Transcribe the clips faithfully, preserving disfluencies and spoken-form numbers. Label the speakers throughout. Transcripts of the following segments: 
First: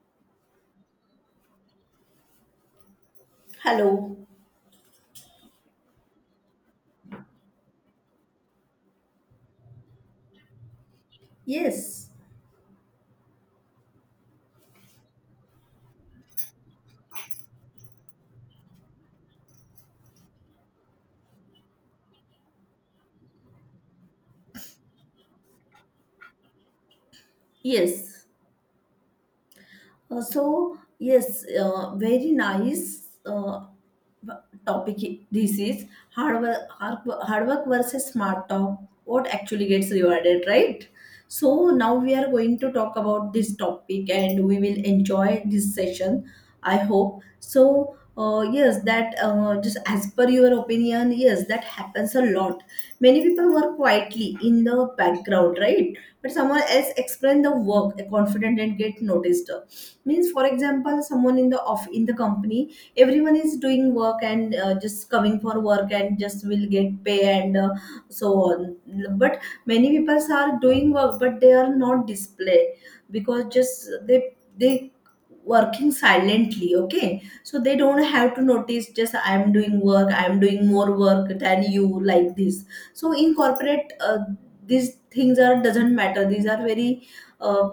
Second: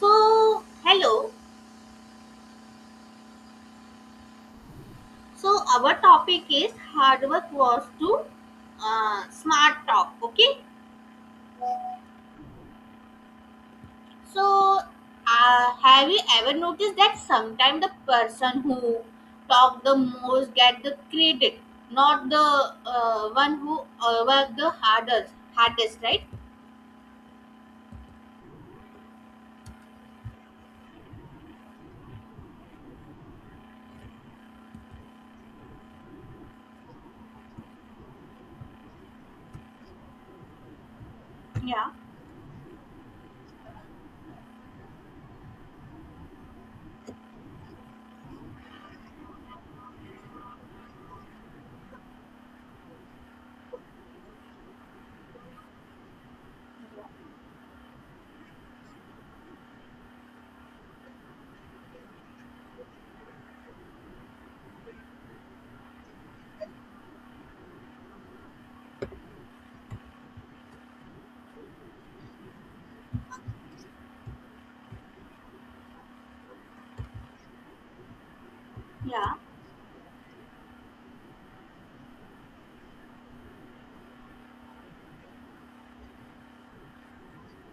Speaker 1: So, hello.
Speaker 2: Hello.
Speaker 1: So, our topic is hard work was to uh, smart talk. Okay.
Speaker 2: Yes.
Speaker 1: So, uh, have you ever noticed that sometimes the person who talk the most get the credit, not the uh, one who uh, work the hardest, hardest, right?
Speaker 2: Yes. Uh, so yes, uh, very nice. Uh, topic this is hard work, hard wo- hard work versus smart talk, what actually gets rewarded, right? So
Speaker 1: Yeah,
Speaker 2: now we are going to talk about this topic and we will enjoy this session. I hope so. Uh, yes, that uh, just as per your opinion, yes, that happens a lot. Many people work quietly in the background, right? But someone else explain the work confident and get noticed. Means for example, someone in the off in the company, everyone is doing work and uh, just coming for work and just will get pay and uh, so on. But many people are doing work, but they are not display because just they they working silently. Okay, so they don't have to notice. Just I
Speaker 1: yeah.
Speaker 2: am doing work, I am doing more work than you, like this. So in corporate, uh, these things are doesn't matter. These are very uh,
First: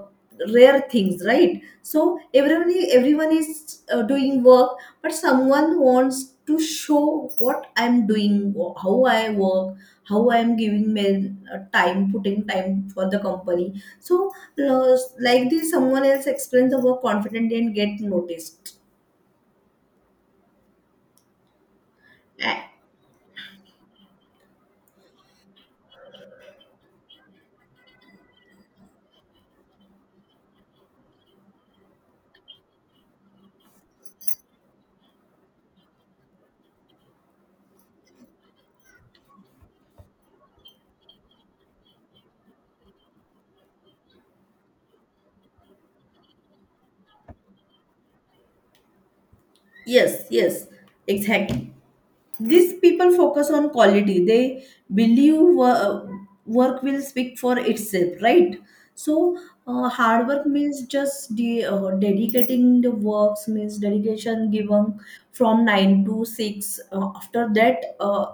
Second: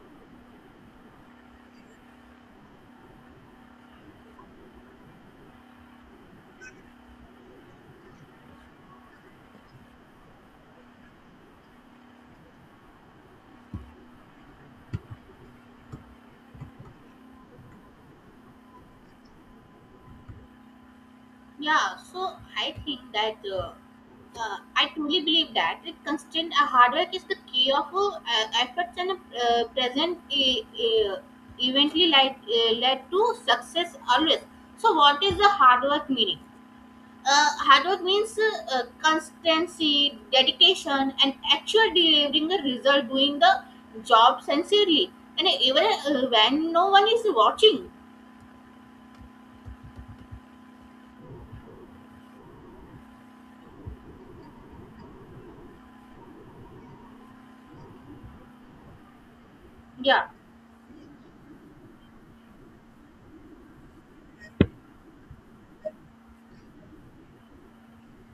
Speaker 2: rare things, right? So everyone is, everyone is uh, doing work, but someone wants to show what I'm doing, wh- how I work, how I'm giving my uh, time, putting time for the company. So uh, like this, someone else explains the work confidently and get noticed.
Speaker 1: Yeah, so
Speaker 2: Ah,
Speaker 1: I think that uh, uh, I truly believe that it constant uh, hard work is the key of uh, efforts and uh, present uh, uh, eventually led, uh, led to success always. So, what is the hard work meaning? Uh, hard work means uh, uh, constancy, dedication, and actual delivering the result, doing the job sincerely, and even uh, when no one is watching.
Speaker 2: yes, yes, exactly. These people focus on quality. They believe wo- work will speak for itself, right? So uh, hard
Speaker 1: Yeah.
Speaker 2: work means just de- uh, dedicating the works, means dedication given from nine to six. Uh, after that, uh,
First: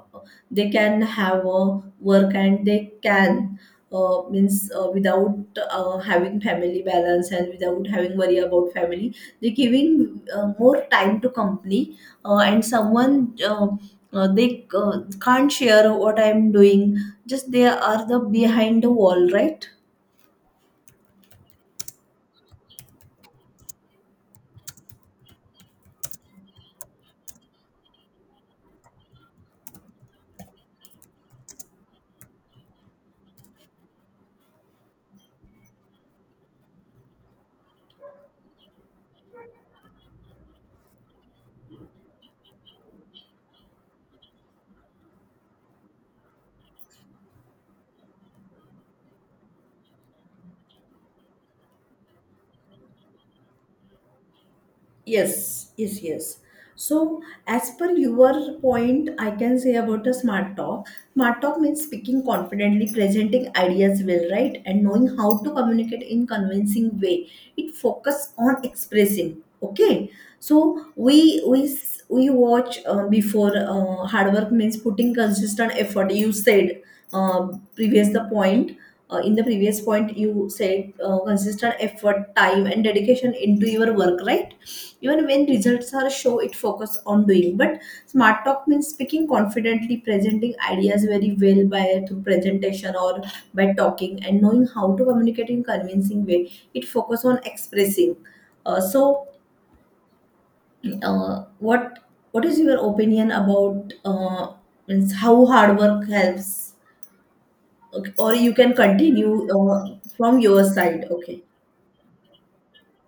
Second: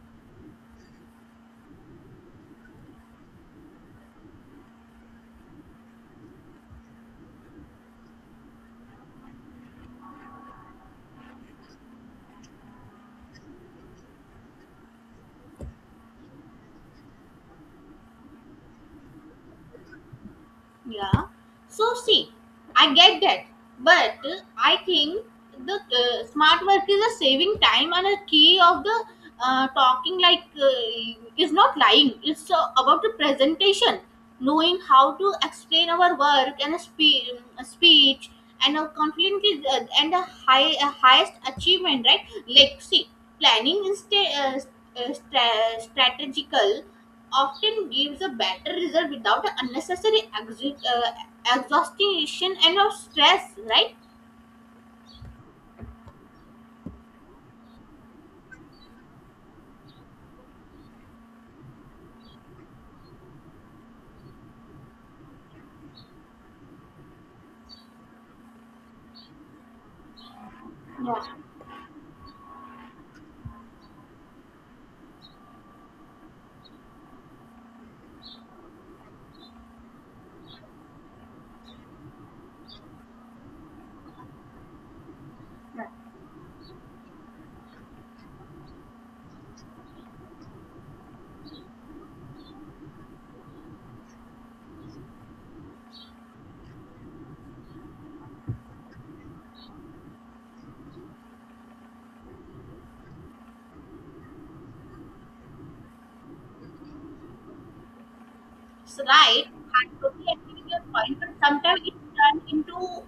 Speaker 2: they can have a work and they can, uh, means uh, without uh, having family balance and without having worry about family, they giving uh, more time to company. Uh, and someone uh, uh, they uh, can't share what I'm doing. Just they are the behind the wall, right?
Speaker 1: Yeah. So see, I get that, but uh, I think the uh, smart work is a saving time and a key of the uh, talking like uh, is not lying. It's uh, about the presentation, knowing how to explain our work and a, spe- a speech and a confidently uh, and a high a highest achievement, right? Like see, planning instead uh, st- uh, stra- strategical often gives a better result without unnecessary exu- uh, exhaustion and of stress, right?
Speaker 2: Yes, yes, yes. So, as per your point, I can say about a smart talk. Smart talk means speaking confidently, presenting ideas well, right? And knowing how to communicate in convincing way. It focus on expressing. Okay. So we
Speaker 1: Yeah.
Speaker 2: we s- we watch uh, before, uh, hard work means putting consistent effort. You said uh, previous the point. Uh, in the previous point, you said uh, consistent effort, time, and dedication into your work, right? Even when
Speaker 1: Right.
Speaker 2: results are show, it focus on doing. But smart talk means speaking confidently, presenting ideas very well by through presentation or by talking and knowing how to communicate in convincing way. It focus on expressing. Uh, so uh, what what is your opinion about, uh, means, how hard work helps? Okay, or you can
Speaker 1: It's right.
Speaker 2: continue
Speaker 1: I
Speaker 2: uh,
Speaker 1: totally
Speaker 2: from
Speaker 1: agree
Speaker 2: your
Speaker 1: with your
Speaker 2: side.
Speaker 1: point, but
Speaker 2: Okay.
Speaker 1: sometimes it turns into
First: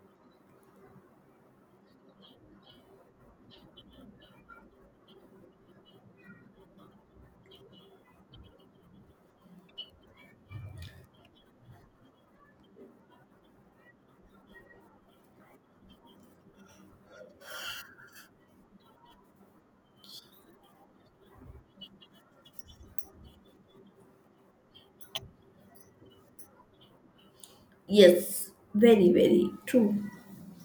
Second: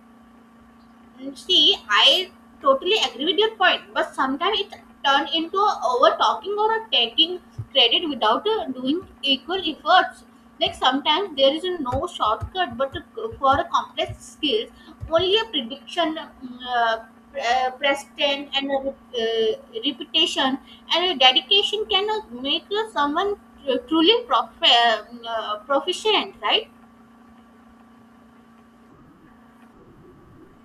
Speaker 1: Mm, see, I totally agree with your point, but sometimes it turn into over talking or a taking credit without uh, doing equal efforts. Like sometimes there is no shortcut, but to- for a complex skills, only a prediction, mm, uh, pre- uh, precedent, and a re- uh, reputation and a dedication can uh, make uh, someone tr- truly prof- uh, mm, uh, proficient, right?
Speaker 2: Yes, very, very true.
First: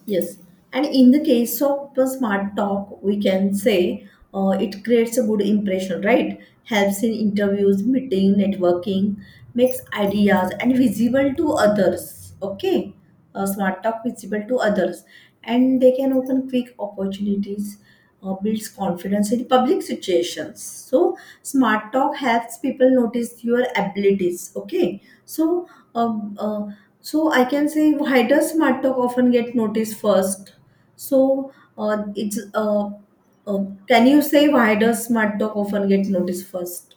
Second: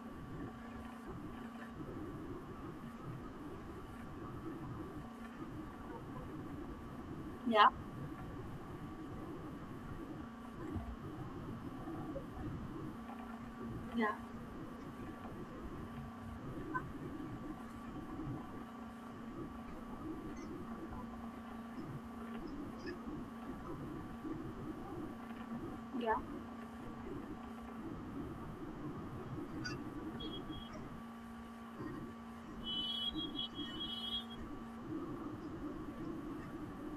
Speaker 2: Yes, and in the case of a smart talk, we can say uh, it creates a good impression, right? Helps in
Speaker 1: Yeah,
Speaker 2: interviews, meeting, networking, makes ideas and visible to others. Okay, uh, smart talk
Speaker 1: yeah,
Speaker 2: visible to others, and they can open quick opportunities. Or builds confidence in public situations. So smart talk helps people notice your abilities. Okay, so
Speaker 1: yeah.
Speaker 2: um, uh, so I can say, why does smart talk often get noticed first? So uh, it's uh, uh, can you say why does smart talk often get noticed first?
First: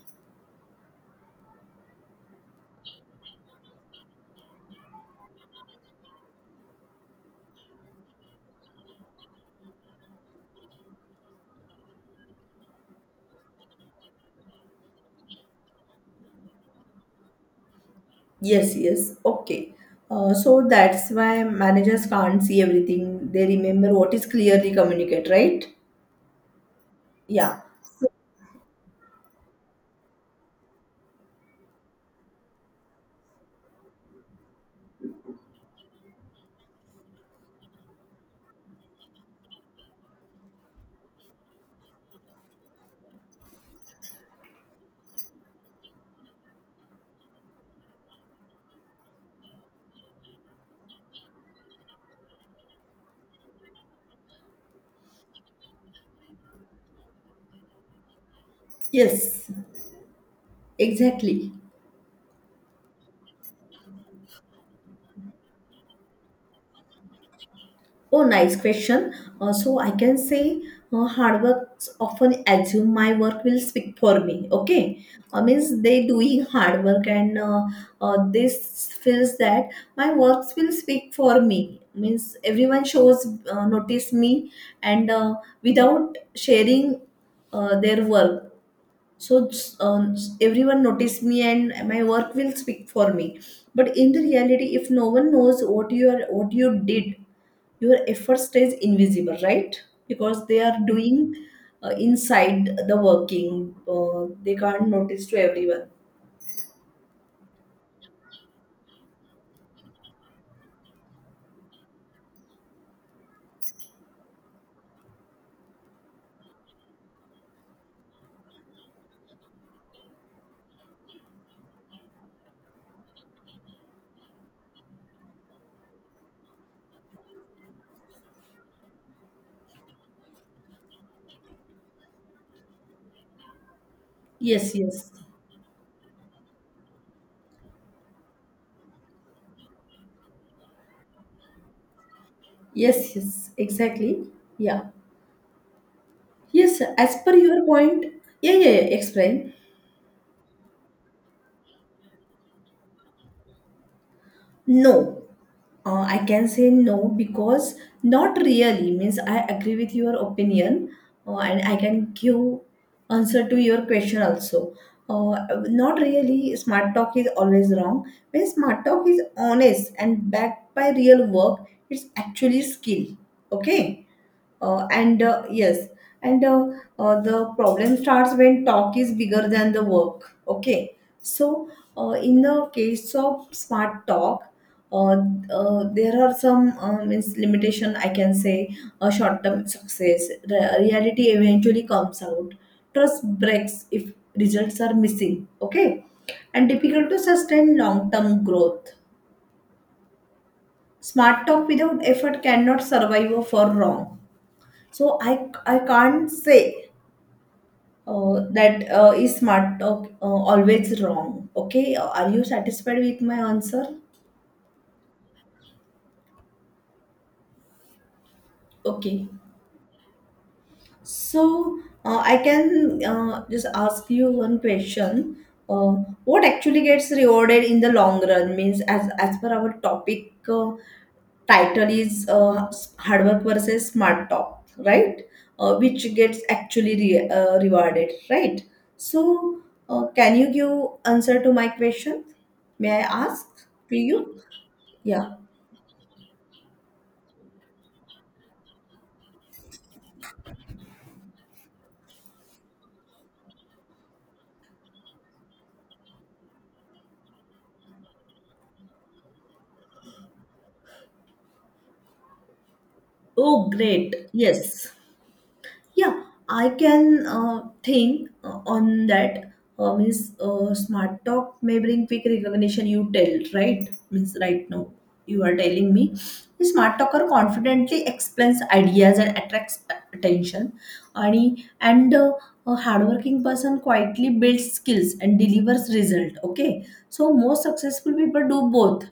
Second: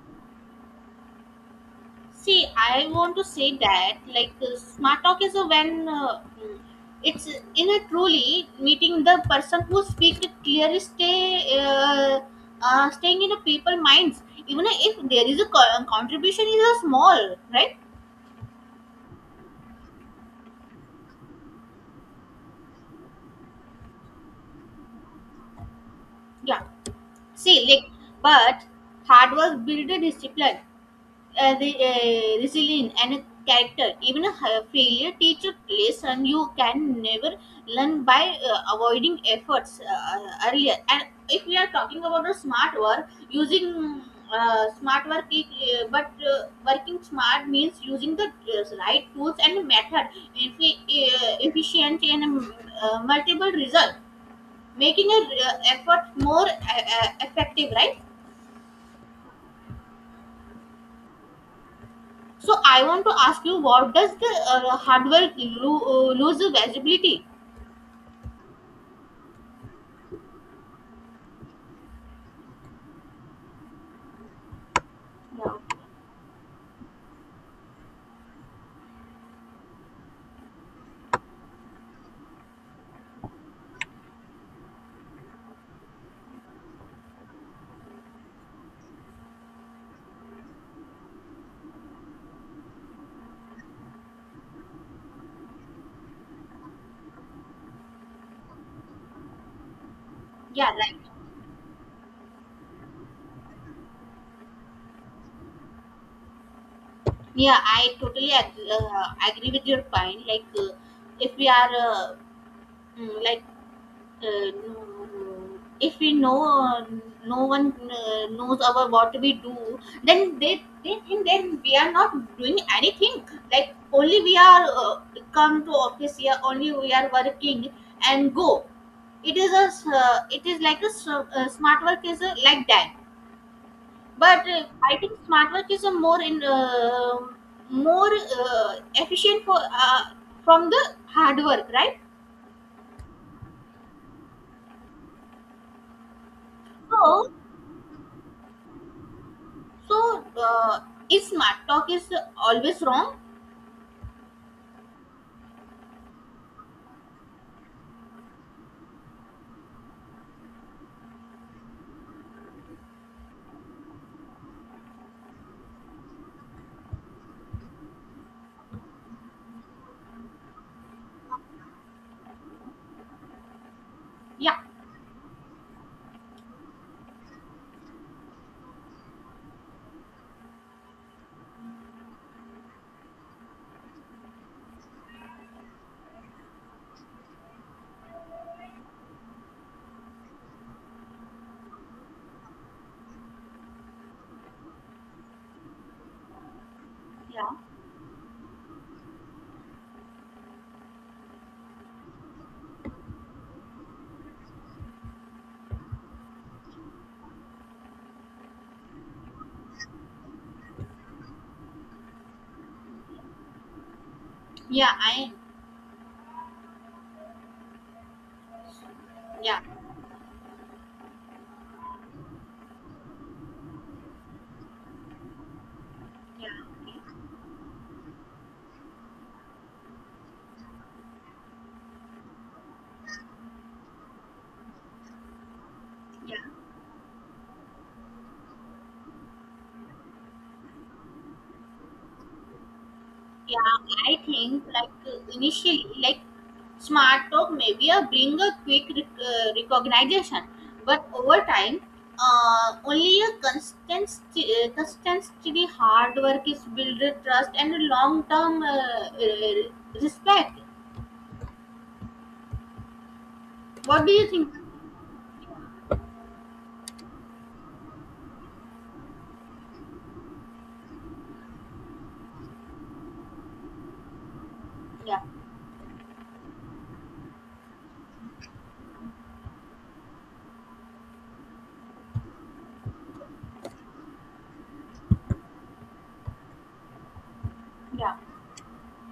Speaker 1: See, I want to say that like uh, smart talk is a when uh, mm, it's in a truly meeting the person who speak it clearly, stay uh, uh, staying in the people minds. Even if there is a co- uh, contribution is a small, right?
Speaker 2: Yes, yes, okay. Uh, so that's why managers can't see everything. They remember what is clearly communicated, right?
Speaker 1: Yeah. See,
Speaker 2: Yeah.
Speaker 1: like, but hard work build a discipline. Uh, the uh, resilient and character. Even a hi- failure teach a lesson you can never learn by uh, avoiding efforts uh, uh, earlier. And if we are talking about a smart work, using uh, smart work, I- uh, but uh, working smart means using the uh, right tools and method, effi- uh, efficient and um, uh, multiple result, making a uh, effort more uh, uh, effective, right?
Speaker 2: Yes. Exactly.
Speaker 1: So I want to ask you, what does the uh, hardware lo- uh, lose visibility?
Speaker 2: Oh, nice question. Uh, so I can say uh, hard work often assume my work will speak for me. Okay, uh,
Speaker 1: Yeah.
Speaker 2: means they doing hard work and, uh, uh, this feels that my works will speak for me. Means, everyone shows, uh, notice me and uh, without sharing uh, their work. So um, everyone notice me and my work will speak for me, but in the reality, if no one knows what you are, what you did, your effort stays invisible, right? Because they
Speaker 1: Yeah,
Speaker 2: are
Speaker 1: right.
Speaker 2: doing uh, inside the working, uh, they can't notice to everyone.
Speaker 1: Yeah, I totally agree, uh, agree with your point. Like, uh, if we are uh, mm, like, uh, mm, if we know uh, no one uh, knows about what we do, then they they think then we are not doing anything. Like only we are uh, come to office here, only we are working and go. It is a s- uh, it is like a, s- uh, smart work is a, like that. But uh,
Speaker 2: Yes,
Speaker 1: I
Speaker 2: yes,
Speaker 1: think smart work is a more in uh, more uh, efficient for uh, from the hard work, right?
Speaker 2: yes, yes, exactly. Yeah, yes, as
Speaker 1: So
Speaker 2: per your point. Yeah, yeah, yeah, explain.
Speaker 1: so uh, is smart talk is always wrong?
Speaker 2: No, uh, I can say no because not really, means I agree with your opinion, uh, and I can give answer to your question also. Uh, not really. Smart talk is always wrong. When smart talk is honest and backed by real work, it's actually skill. Okay.
Speaker 1: Yeah,
Speaker 2: Uh, and uh, yes, and uh, uh, The problem starts when talk is bigger than the work. Okay, so uh, in the case of smart talk, uh, uh, there are some, um, means, limitation I can say. A short-term success. Re- reality eventually comes out. Trust breaks if results are missing. Okay, and difficult to
Speaker 1: yeah,
Speaker 2: sustain long-term growth. Smart talk without effort cannot survive or for long. So I I can't say uh, that uh, is smart talk uh, always wrong. Okay, uh, are you satisfied with my answer?
Speaker 1: yeah. I
Speaker 2: Okay.
Speaker 1: yeah
Speaker 2: So, uh, I can uh, just ask you one question. Uh, what
Speaker 1: yeah
Speaker 2: actually gets rewarded in the long run, means, as as per our topic, uh, title is, uh, s- hard work versus smart talk, right? Uh, which
Speaker 1: yeah.
Speaker 2: gets actually re- uh, rewarded, right? So, uh, can you give answer to my question? May I ask to
Speaker 1: Yeah, I
Speaker 2: you?
Speaker 1: think like uh,
Speaker 2: Yeah.
Speaker 1: initially, like smart talk maybe a bring a quick rec- uh, recognition, but over time, uh, only a constant, st- uh, constant steady hard work is build a trust and a long term uh, uh, respect.
Speaker 2: Oh,
Speaker 1: What do
Speaker 2: great.
Speaker 1: you think?
Speaker 2: Yes. Yeah, I can uh, think uh, on that. Uh, means uh, Smart talk may bring quick recognition. You tell, right? Means, right now
Speaker 1: Yeah,
Speaker 2: you are telling me the smart talker confidently explains ideas and attracts attention. And and uh, a hardworking person quietly builds skills and delivers result. Okay, so most successful
Speaker 1: yeah.
Speaker 2: people do both.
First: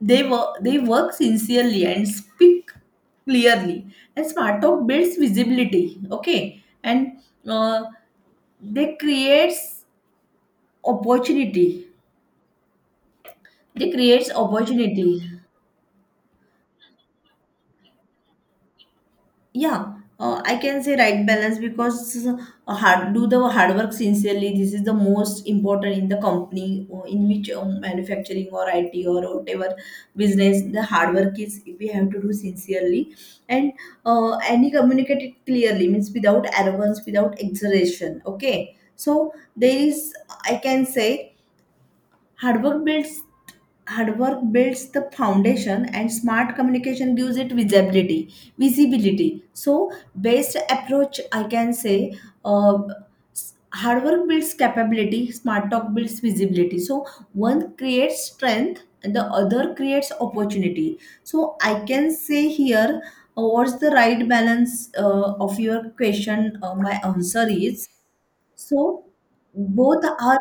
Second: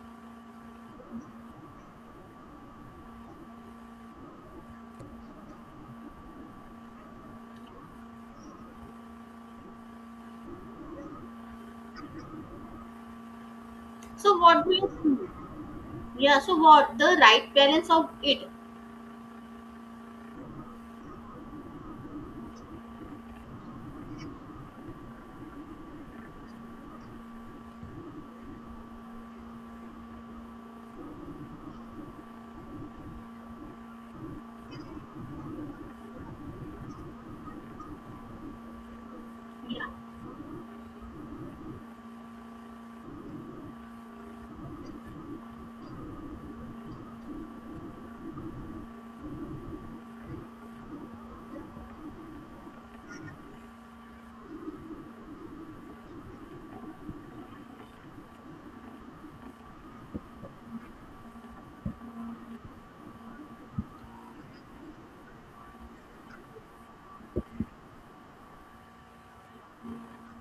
Speaker 2: They work, they work sincerely and speak clearly. And smart talk builds visibility. Okay, and uh, they creates opportunity. They creates
Speaker 1: So what do you
Speaker 2: opportunity.
Speaker 1: think? Yeah. So what the right balance of it?
Speaker 2: Yeah, uh, I can say right balance because, uh, hard, do the hard work sincerely, this is the most important in the company or in which, um, manufacturing or it or whatever business, the hard work is we have to do sincerely. And uh, and he communicate it clearly, means without arrogance, without exaggeration. Okay, so there
Speaker 1: Yeah,
Speaker 2: is, I can say, hard work builds, hard work builds the foundation and smart communication gives it visibility, visibility. So best approach I can say, uh, s- hard work builds capability, smart talk builds visibility. So one creates strength and the other creates opportunity. So I can say here, uh, what's the right balance, uh, of your question, uh, my answer is, so both are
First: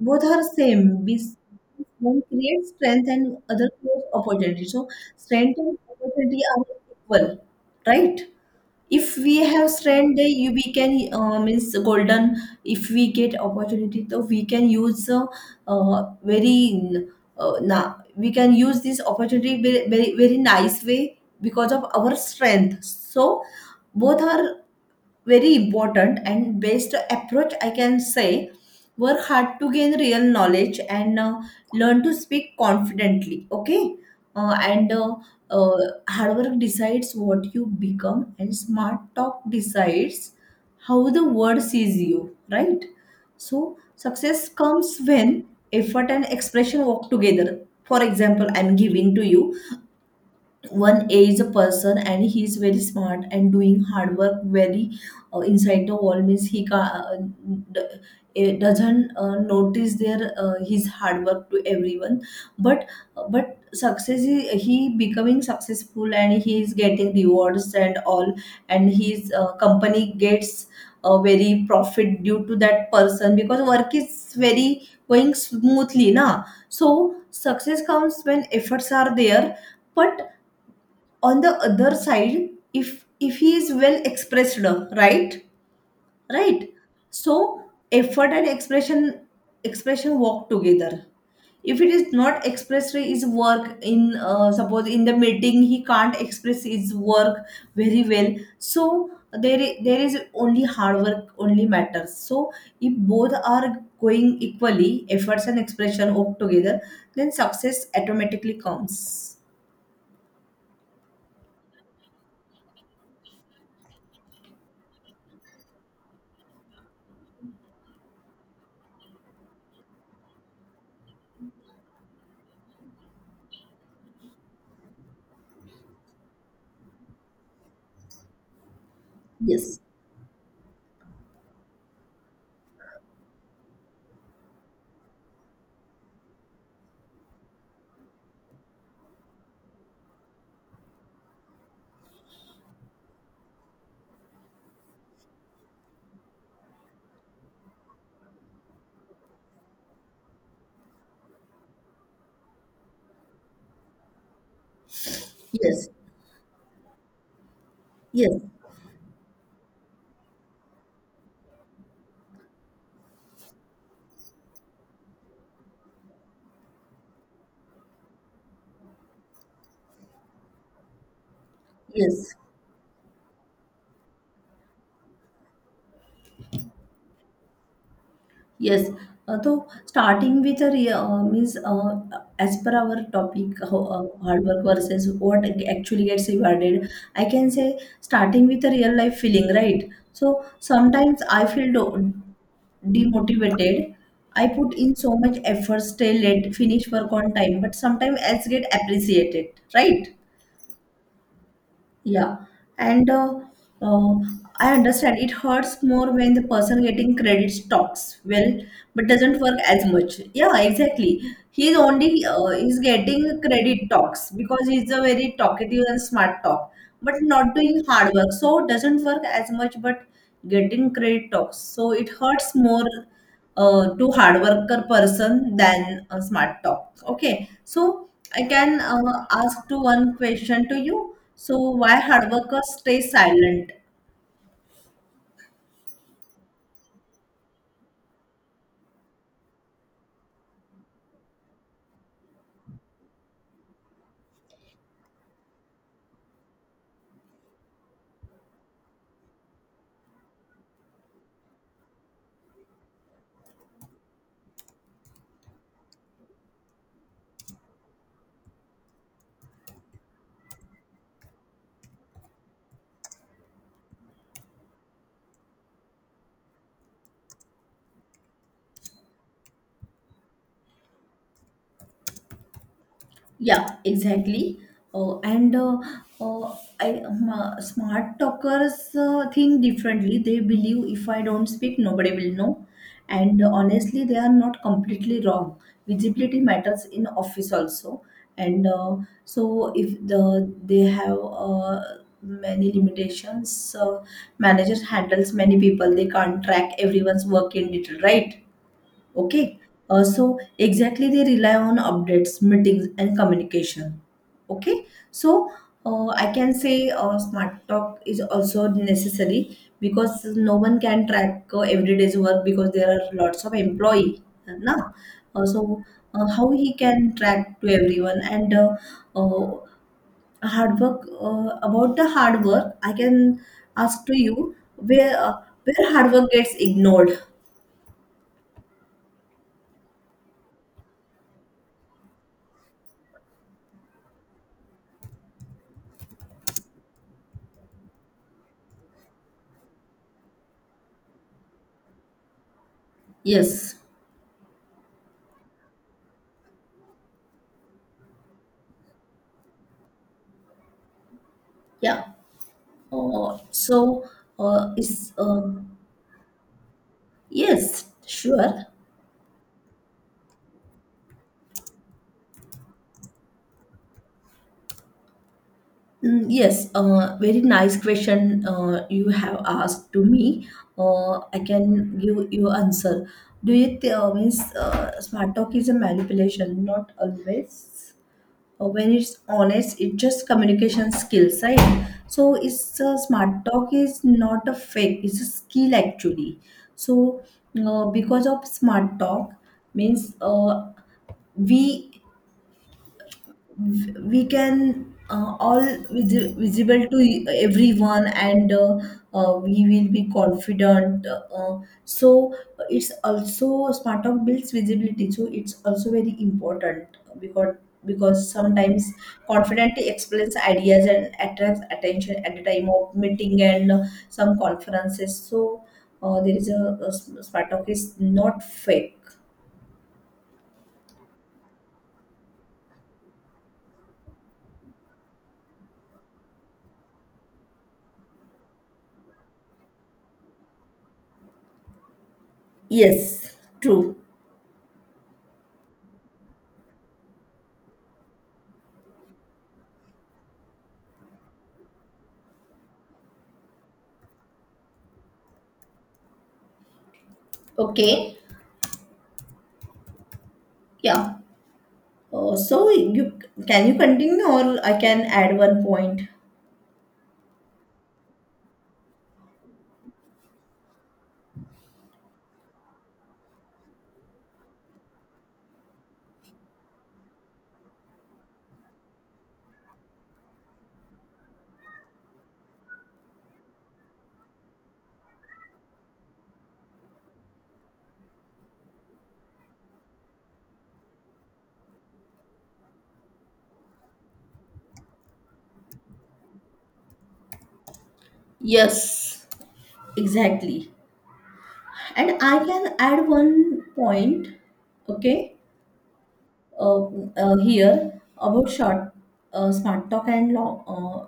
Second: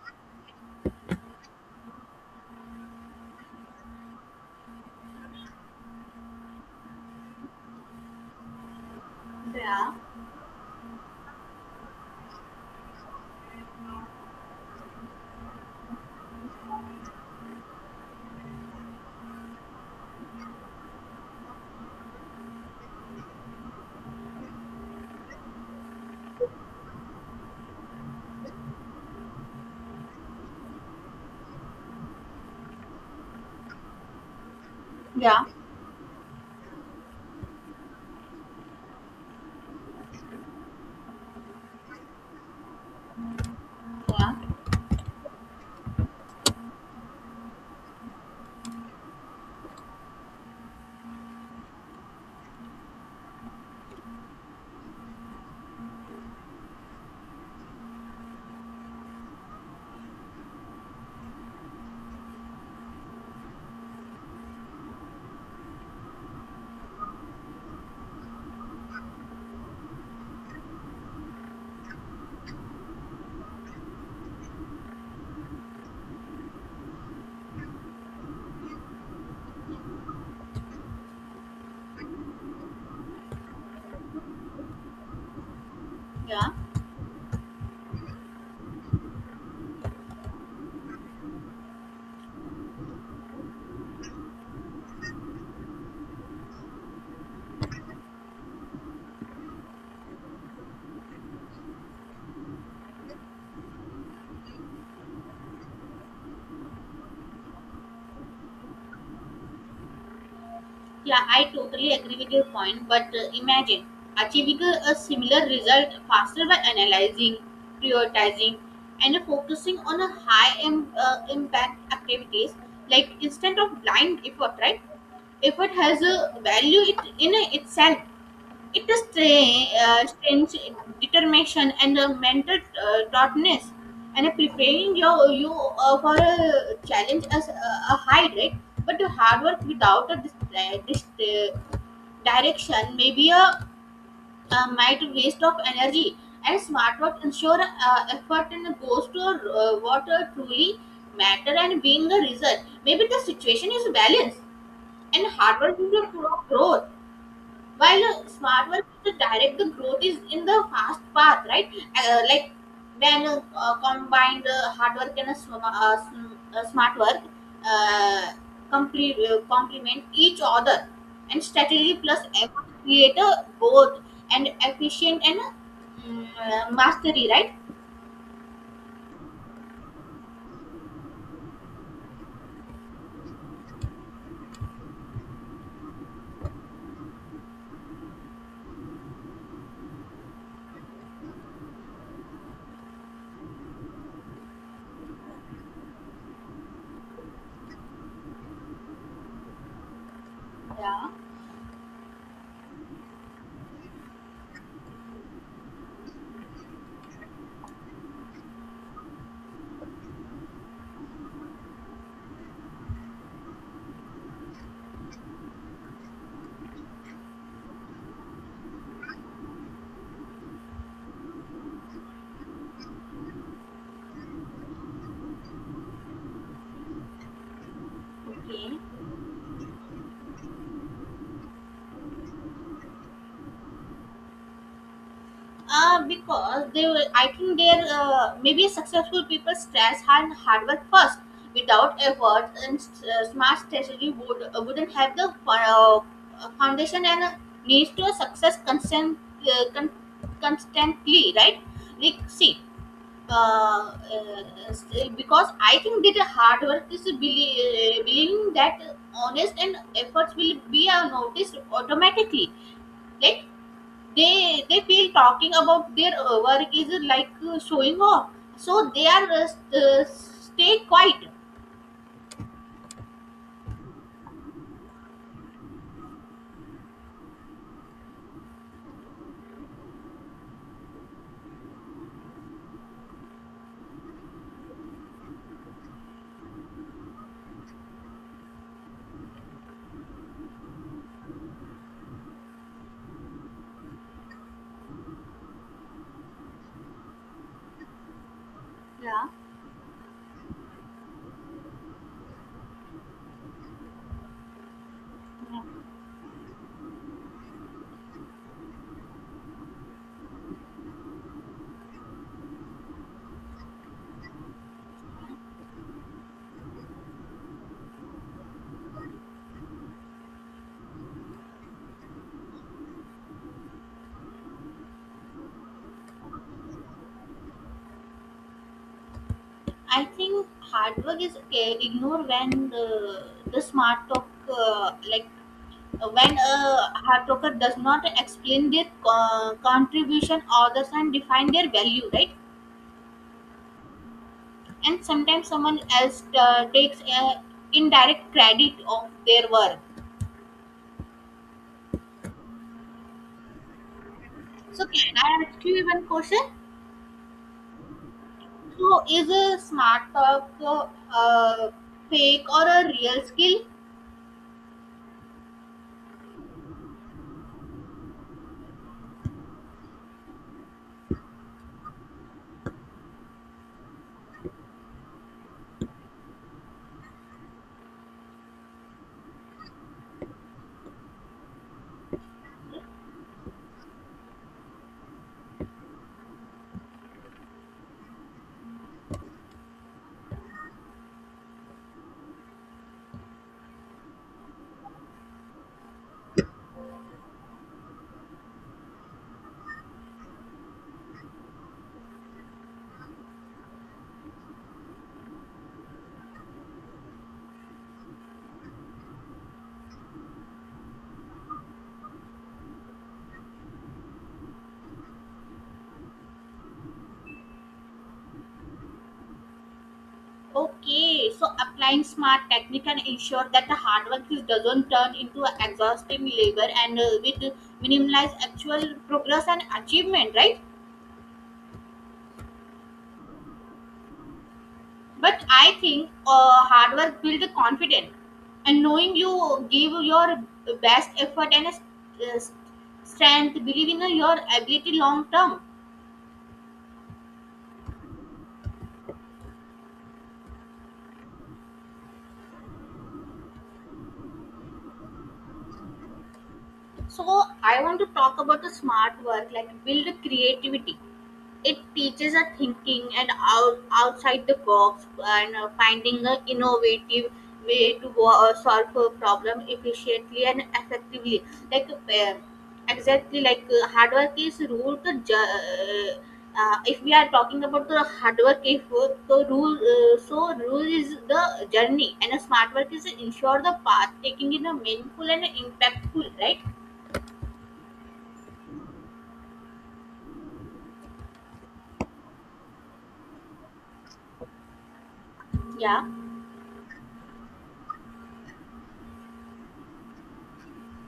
Speaker 2: both are same. Bes- One creates strength and other creates opportunity. So strength and opportunity are equal, right? If we have
Speaker 1: yeah,
Speaker 2: strength, then you we can, uh, means, golden. If we get opportunity, so we can use, uh, uh, very, uh, na we can use this opportunity very, very, very nice way because of our strength. So both are very important. And best approach I can say, work hard to gain real knowledge and uh, learn to speak confidently. Okay. Uh, and uh,
Speaker 1: yeah,
Speaker 2: uh, Hard work decides what you become and smart talk decides how the world sees you, right? So success
Speaker 1: yeah.
Speaker 2: comes when effort and expression work together. For example, I'm giving to you, one A is a person and he is very smart and doing hard work very uh, inside the wall, means he, ca- uh, d- eh, doesn't uh, notice their, uh, his hard work to everyone. But uh, but success is, he becoming successful and he is getting rewards and all, and his uh, company gets a very profit due to that person because work is very going smoothly, na. So success comes when efforts are there. But on the other side, if if he is well expressed, uh, right?
Speaker 1: Yeah.
Speaker 2: Right. So effort and expression, expression walk together. If it is not expressed his work in, uh, suppose in the meeting he can't express his work very well, so there i- there is only hard work only matters. So if both are going equally, efforts and expression work together, then success automatically comes.
Speaker 1: Yeah, I totally agree with your point, but uh, imagine achieving a, a similar result faster by analyzing, prioritizing, and focusing on a high Im- uh, impact activities like instead of blind effort, right? Effort has a value it, in itself, it is
Speaker 2: Yes,
Speaker 1: stra- uh, strange determination and a mental uh, toughness and preparing your, you uh, for a challenge as a, a high rate, but the hard work without a dis- uh, dis- uh, direction may be a, a might waste of energy and smart work ensure uh, effort and goes to uh, what uh, truly matter and being the result maybe the situation is balanced and hard work
Speaker 2: yes,
Speaker 1: is a proof of growth while a
Speaker 2: yes.
Speaker 1: smart work, to direct the growth is in the fast path, right? Uh, like when uh, uh, combined uh, hard work and a, sm- uh, sm- uh, smart work uh, complete, uh, complement each other and strategy plus
Speaker 2: Yes,
Speaker 1: effort create a both and efficient and uh, mm, uh, mastery, right?
Speaker 2: yes. Uh, so starting with a re- uh, means uh, as per our topic, ho- uh, hard work versus what ac- actually gets rewarded. I can say starting with a real life feeling, right? So sometimes I feel do- demotivated. I put in so much effort, stay late, finish work on time, but sometimes as get appreciated, right?
Speaker 1: Yeah.
Speaker 2: Yeah, and uh, uh, I understand it hurts more when the person getting credits talks well but doesn't work as much. Yeah, exactly. He's only, uh, he's getting credit talks because he's a very talkative and smart talk, but not doing hard work, so doesn't work as much. But getting credit talks, so it hurts more uh, to hard worker person than a smart talk. Okay, so I
Speaker 1: Okay.
Speaker 2: can uh, ask to one question to you. So why hard workers stay silent?
Speaker 1: Uh, because they will, I think they're uh, maybe successful people stress and hard work first. Without effort and s- uh, smart strategy, would uh, wouldn't have the fo- uh, uh, foundation and uh, needs to success constant, uh, con- constantly, right? Like see, uh, uh, s- uh, because I think that the hard work is belie- uh, believing that honest and efforts will be uh, noticed automatically. Like they they feel talking about their uh, work is uh, like uh, showing off so they are uh, st- uh, stay quiet.
Speaker 2: Yeah, exactly. Uh, and uh, uh, I, um, uh, Smart talkers uh, think differently. They believe, if I don't speak, nobody will know. And uh, honestly, they are not completely wrong. Visibility matters in office also. And uh, so if the they have uh, many limitations. Uh, managers handles many people. They can't track everyone's work in detail, right?
Speaker 1: Yeah.
Speaker 2: Okay. Uh, so exactly they rely on updates, meetings, and communication. Okay. So uh, I can say uh, smart talk is also necessary because no one can track uh, every day's work because there are lots of employee. Now, uh, so uh, how he can track to everyone. And uh, uh, Hard work, uh, about the hard work I can ask to you where uh, where hard work gets ignored.
Speaker 1: I think hard work is uh, ignore when the, the smart talk uh, like uh, when a hard talker does not explain their uh, contribution others and define their value, right?
Speaker 2: Yes.
Speaker 1: And sometimes someone else uh, takes uh, indirect credit of their work.
Speaker 2: Yeah. Uh, so uh,
Speaker 1: So
Speaker 2: is
Speaker 1: can I ask you
Speaker 2: um
Speaker 1: one question.
Speaker 2: yes sure.
Speaker 1: So, is a smart talk uh, a fake or a real skill?
Speaker 2: Mm, yes, uh, very nice question uh, you have asked to me. uh, I can give you answer. Do you th- uh, means uh, Smart talk is a manipulation, not always. Uh, when it's honest, it's just communication skills, right? So it's uh, smart talk is not a fake, it's a skill actually. So uh, because of smart talk, means uh, we we can uh, all visi- visible to e-, everyone, and uh, uh, we will be confident. Uh, so it's also smart talk builds visibility, so it's also very important, because because sometimes confidently explains ideas and attracts attention at the time of meeting and uh, some conferences. So uh, there is a, a smart talk is not fake.
Speaker 1: Okay, so applying smart technique can ensure that the hard work is- doesn't turn into a exhausting labor and uh, with minimize actual progress and achievement, right?
Speaker 2: Yes, true.
Speaker 1: But I think uh, hard work builds confidence, and knowing you give your best effort and uh, strength, believe in your ability long term.
Speaker 2: Okay. Yeah. Uh, so you can you continue or I can add one point.
Speaker 1: So I want to talk about the smart work, like build creativity. It teaches a thinking and out, outside the box and uh, finding an innovative way to wo- uh, solve a problem efficiently and effectively. Like uh, exactly like uh, hard work is rule to ju- uh, uh, if we are talking about the hard work, if uh, the rule uh, so rule is the journey and a smart work is ensure the path taking in a meaningful and impactful, right?
Speaker 2: Yes. Exactly. And I can add one point. Okay.
Speaker 1: Yeah.
Speaker 2: uh, uh, Here about short uh, smart talk and law, uh,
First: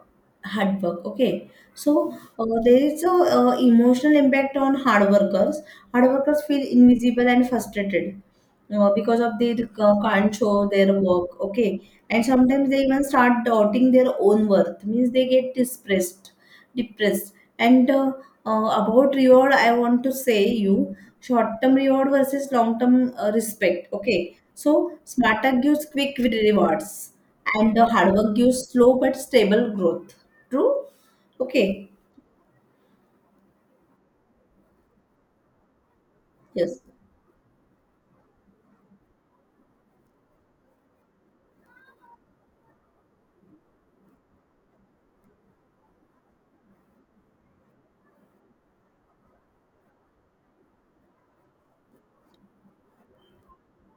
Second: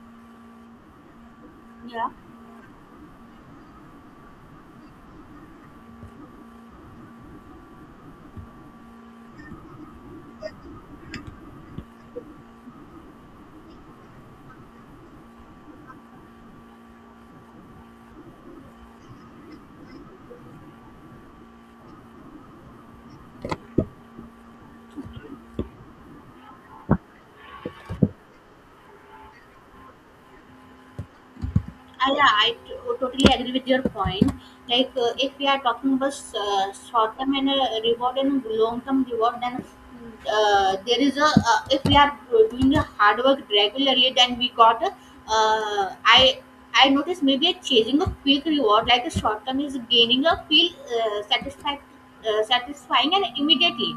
Speaker 2: hard work, okay.
Speaker 1: Yeah,
Speaker 2: So uh, there is a uh, emotional impact on hard workers. Hard workers feel invisible and frustrated uh, because of they uh, can't show their work, okay. And sometimes they even start doubting their own worth, means they get depressed, depressed. And uh, uh, About reward, I want to say you short term reward versus long term uh, respect, okay. So smart work gives quick rewards, and the hard work gives slow but stable growth. True? Okay.
Speaker 1: I, yeah, I t- totally agree with your point. Like, uh, if we are talking about uh,
Speaker 2: Yes.
Speaker 1: short term and uh, reward and long term reward, then uh, there is a uh, if we are doing a hard work regularly, then we got a uh, I I notice maybe a chasing a quick reward like a short term is gaining a feel uh, satisfied uh, satisfying and immediately,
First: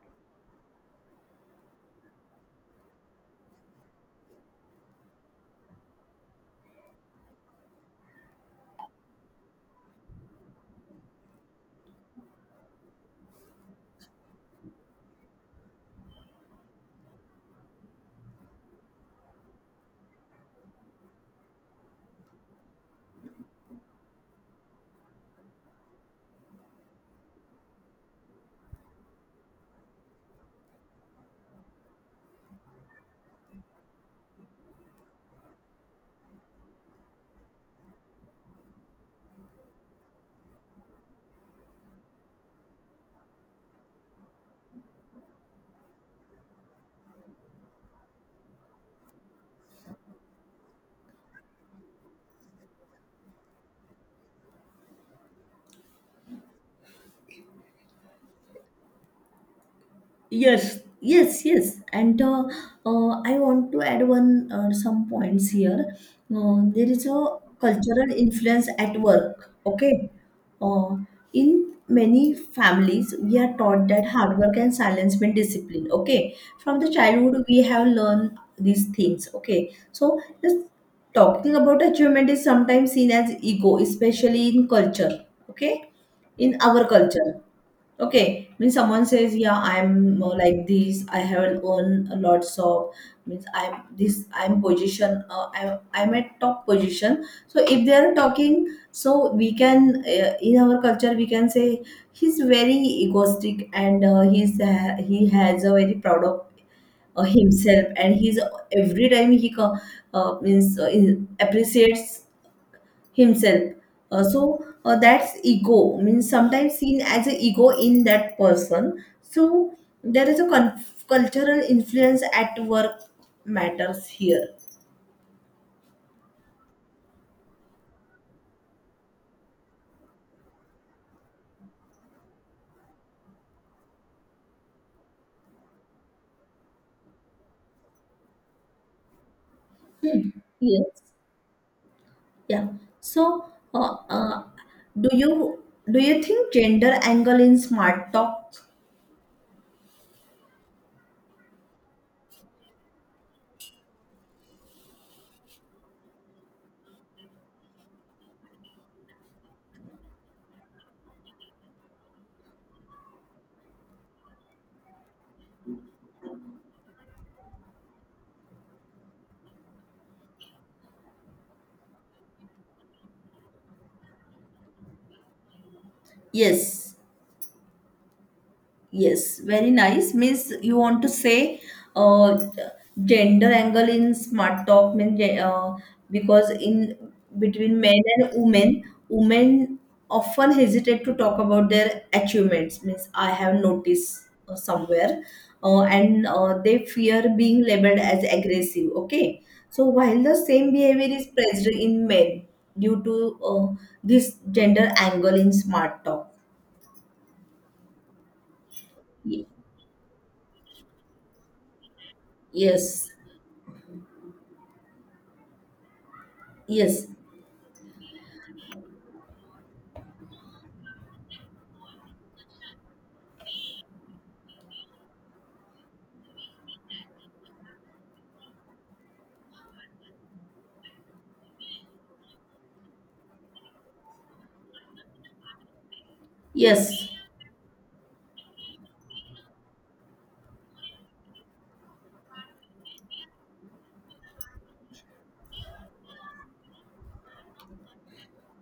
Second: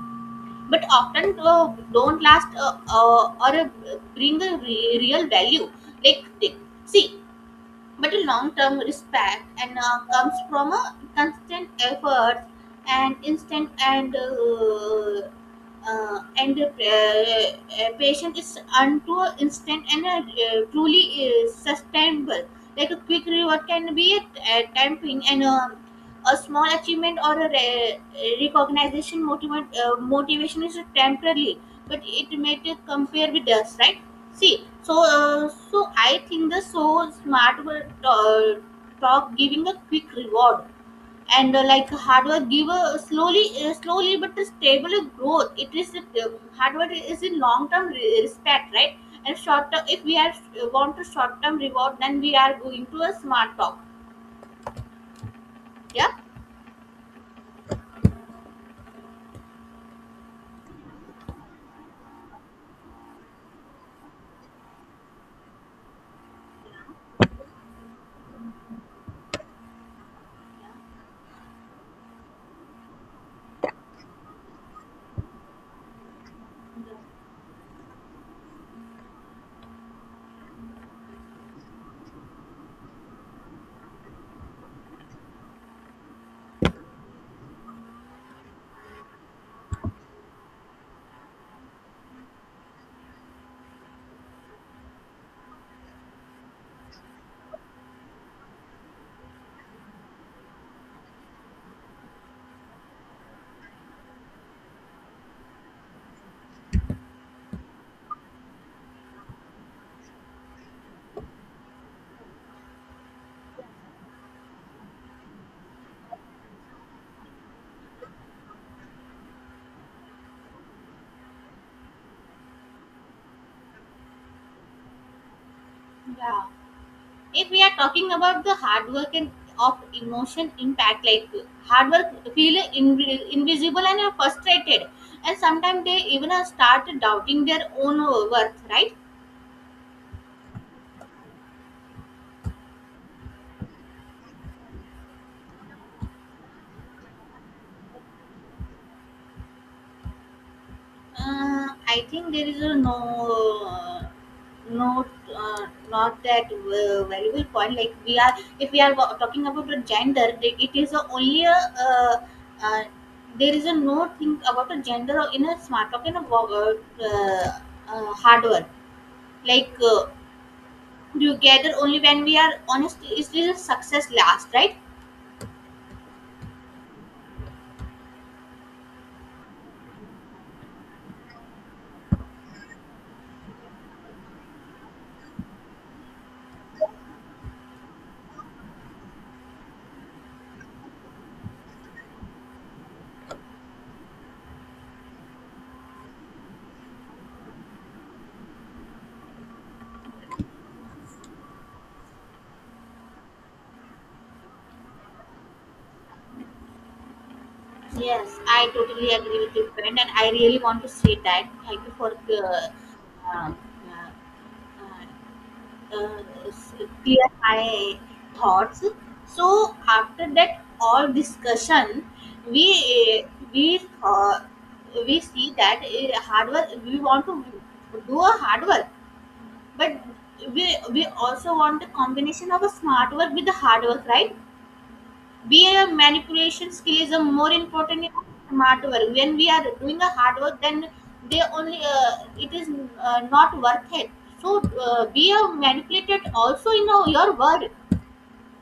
Speaker 1: but often uh, don't last uh, uh, or uh, bring a re- real value. Like, see but a long-term respect and uh, comes from a constant effort and instant and uh, uh, and uh, uh, patient is unto instant and uh, uh, truly uh, sustainable like a quick reward can be a, a tempting and um a small achievement or a re- recognition motivate, uh, motivation is temporary but it may compare with us, right? See, so uh, so I think the so smart work uh, talk giving a quick reward and uh, like hard work give a slowly uh, slowly but a stable growth. It is uh, hard work is in long term re- respect, right? And short term, if we are uh, want to short term reward, then we are going to a smart talk. Yeah,
Speaker 2: Yes, yes, yes. And uh, uh, I want to add one uh, some points here. Uh, there is a cultural influence at work. Okay. Uh, in many families, we are taught that hard work and silence mean discipline. Okay. From the childhood, we have learned these things. Okay. So just talking about achievement is sometimes seen as ego, especially in culture. Okay. In our culture. Okay, means someone says, "Yeah, I'm uh, like this. I haven't earned a lots of means I'm this. I'm position. Uh, I'm I'm at top position. So if they are talking, so we can uh, in our culture we can say he's very egoistic, and uh, he's uh, he has a very proud of uh, himself, and he's every time he co- uh, means uh, in, appreciates himself. Uh, so uh, that's ego, means sometimes seen as an ego in that person. So there is a con- cultural influence at work matters here.
Speaker 1: yeah. If we are talking about the hard work and of emotion impact, like hard work feel inv- invisible and are frustrated, and sometimes they even are start doubting their own worth, right?
Speaker 2: Yes. Yeah. So uh, uh, do you do you think gender angle in smart talk?
Speaker 1: Uh, I think there is a no, no, uh, not that uh, valuable point. Like we are, if we are wa- talking about a gender, the- it is a only a. Uh, uh, there is a no thing about a gender or in a smart talk in a wo- uh, uh, hard work like uh, together only when we are honest it is a success last, right?
Speaker 2: Yes. Yes, very nice. Means you want to say uh, gender angle in smart talk means ge- uh, because in between men and women, women often hesitate to talk about their achievements. Means I have noticed uh, somewhere, uh, and uh, they fear being labeled as aggressive. Okay, so while the same behavior is present in men due to uh, this gender angle in smart talk.
Speaker 1: Yes, I totally agree
Speaker 2: Ye-
Speaker 1: with you friend and I really want to say that thank you for uh,
Speaker 2: Yes,
Speaker 1: um, uh, uh, uh, s-
Speaker 2: yes.
Speaker 1: clear my thoughts. So after that all discussion we uh, we uh, we see that uh, hard work we want to do a hard work. But we we also want a combination of a smart work with the hard work, right? B A manipulation skill
Speaker 2: Yes,
Speaker 1: is a more important in smart work. When we are doing a hard work, then they only uh, it is uh, not worth it. So uh, be a manipulated also in a, your work.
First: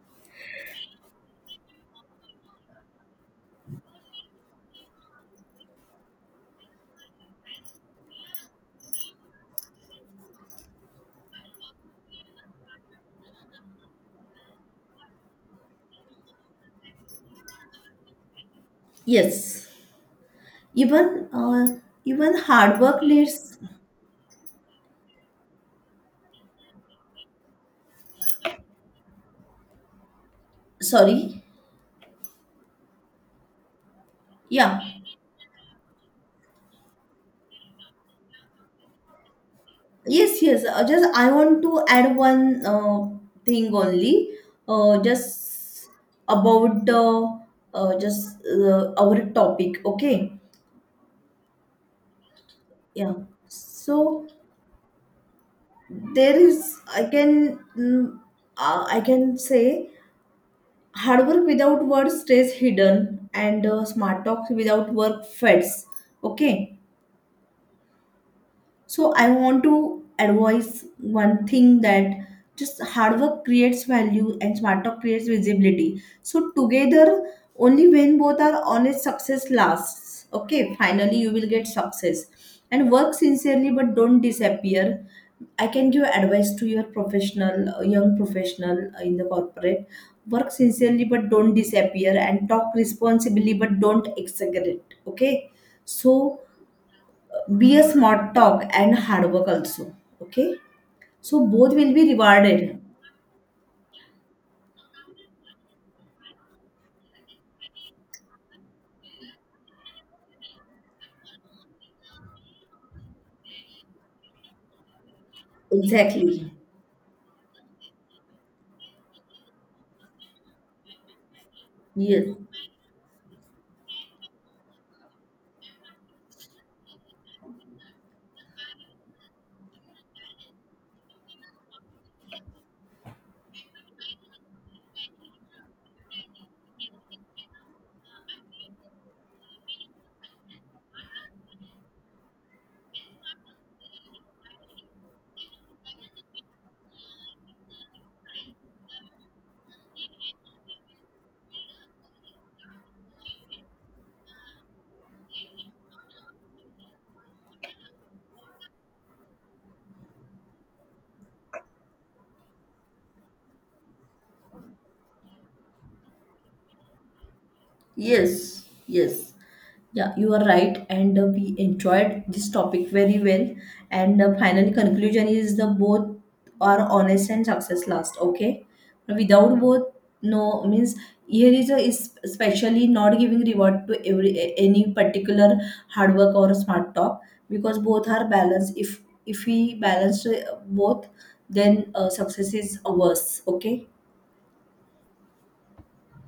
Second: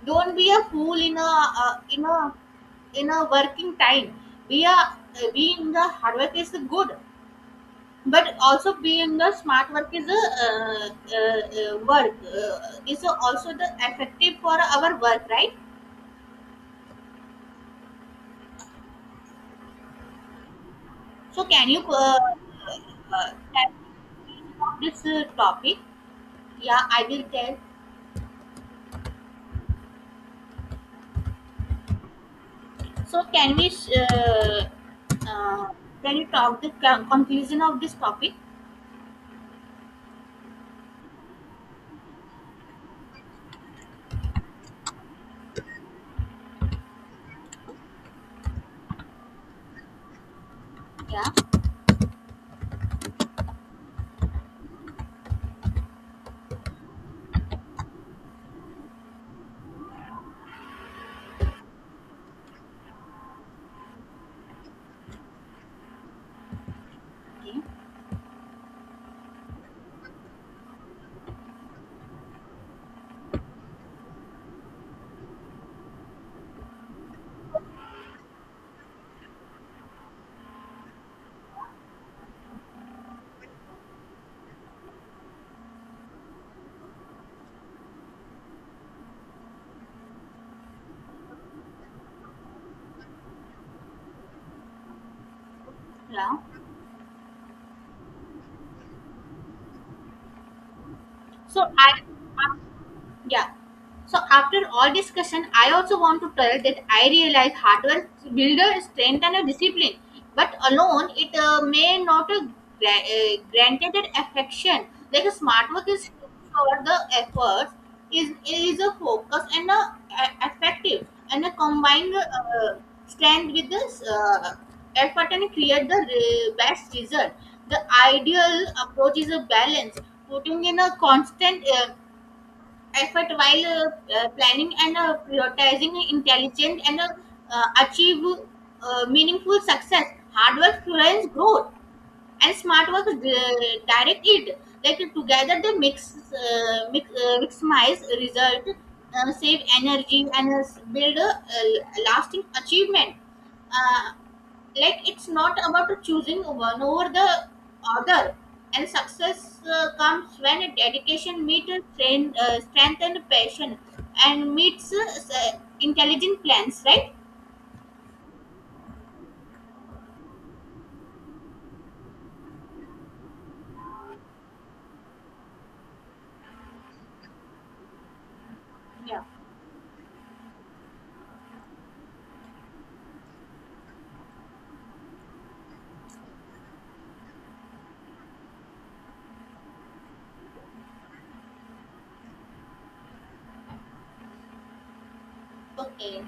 Speaker 1: Don't be a fool in a uh, in a in a working time. Be a uh, being the hard work is good but also being the smart work is a uh, uh, uh, work uh, is also the effective for our work, right?
Speaker 2: yes. Even
Speaker 1: So can
Speaker 2: uh,
Speaker 1: you uh,
Speaker 2: even hard work
Speaker 1: uh,
Speaker 2: leads.
Speaker 1: tell me about this uh, topic. Yeah I will tell
Speaker 2: Sorry.
Speaker 1: so can we uh,
Speaker 2: Yeah.
Speaker 1: uh, can you talk the con- conclusion of this topic.
Speaker 2: Yes, yes. Uh, just I want to add one uh, thing only. Uh, just about uh, uh, just uh, our topic. Okay.
Speaker 1: Yeah
Speaker 2: Yeah. So there is. I can. Mm, uh, I can say hard work without words stays hidden, and uh, smart talk without work fades. Okay.
Speaker 1: okay
Speaker 2: So I want to advise one thing that just hard work creates value and smart talk creates visibility. So together, only when both are honest, success lasts. Okay, finally you will get success. And work sincerely, but don't disappear. I can give advice to your professional, uh, young professional uh, in the corporate. Work sincerely, but don't disappear, and talk responsibly, but don't exaggerate. Okay,
Speaker 1: yeah
Speaker 2: so be a smart talk and hard work also, okay, so
Speaker 1: so
Speaker 2: both will
Speaker 1: I
Speaker 2: be rewarded.
Speaker 1: Yeah. So after all discussion, I also want to tell that I realize hardware builder strength and a discipline, but alone it uh, may not uh, gra- uh, granted that affection. Like a smart work is
Speaker 2: Exactly.
Speaker 1: for the effort is is a focus and a, a effective and a combined
Speaker 2: Yes.
Speaker 1: uh, strength with this uh, effort and create the re- best result. The ideal approach is a balance, putting in a constant. Uh, effort while uh, uh, planning and uh, prioritizing intelligent and uh, uh, achieve uh, meaningful success. Hard work fuels growth and smart work di- direct it like together they mix uh, mix uh, maximize result uh, save energy and uh, build a, a lasting achievement uh, like it's not about choosing one over the other and success uh, comes when a dedication meets strength, uh, strength and passion and meets uh, s- uh, intelligent plans, right?
Speaker 2: Yes, yes. Yeah, you are right, and uh, we enjoyed this topic very well. And uh, final conclusion is the both are honest and success last. Okay,
Speaker 1: Yeah.
Speaker 2: without both, no means here is a is especially not giving reward to every a- any particular hard work or smart talk, because both are balanced. If if we balance uh, both, then uh, success is ours. Okay.
Speaker 1: Okay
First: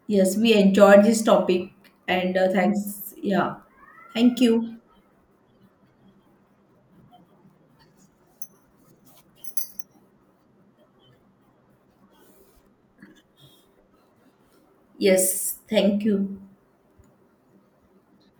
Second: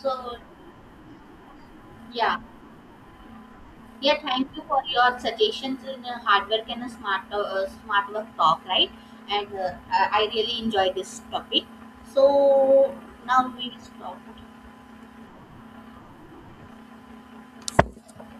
Speaker 1: so
Speaker 2: Yes, we enjoyed this topic, and
Speaker 1: yeah.
Speaker 2: uh, thanks. Yeah.
Speaker 1: Yeah,
Speaker 2: Thank
Speaker 1: thank you
Speaker 2: you.
Speaker 1: for your suggestions in a hard work and a smart uh, smart work talk, right? And uh, I I really enjoy this topic. So now we will stop.
Speaker 2: Yes, thank you.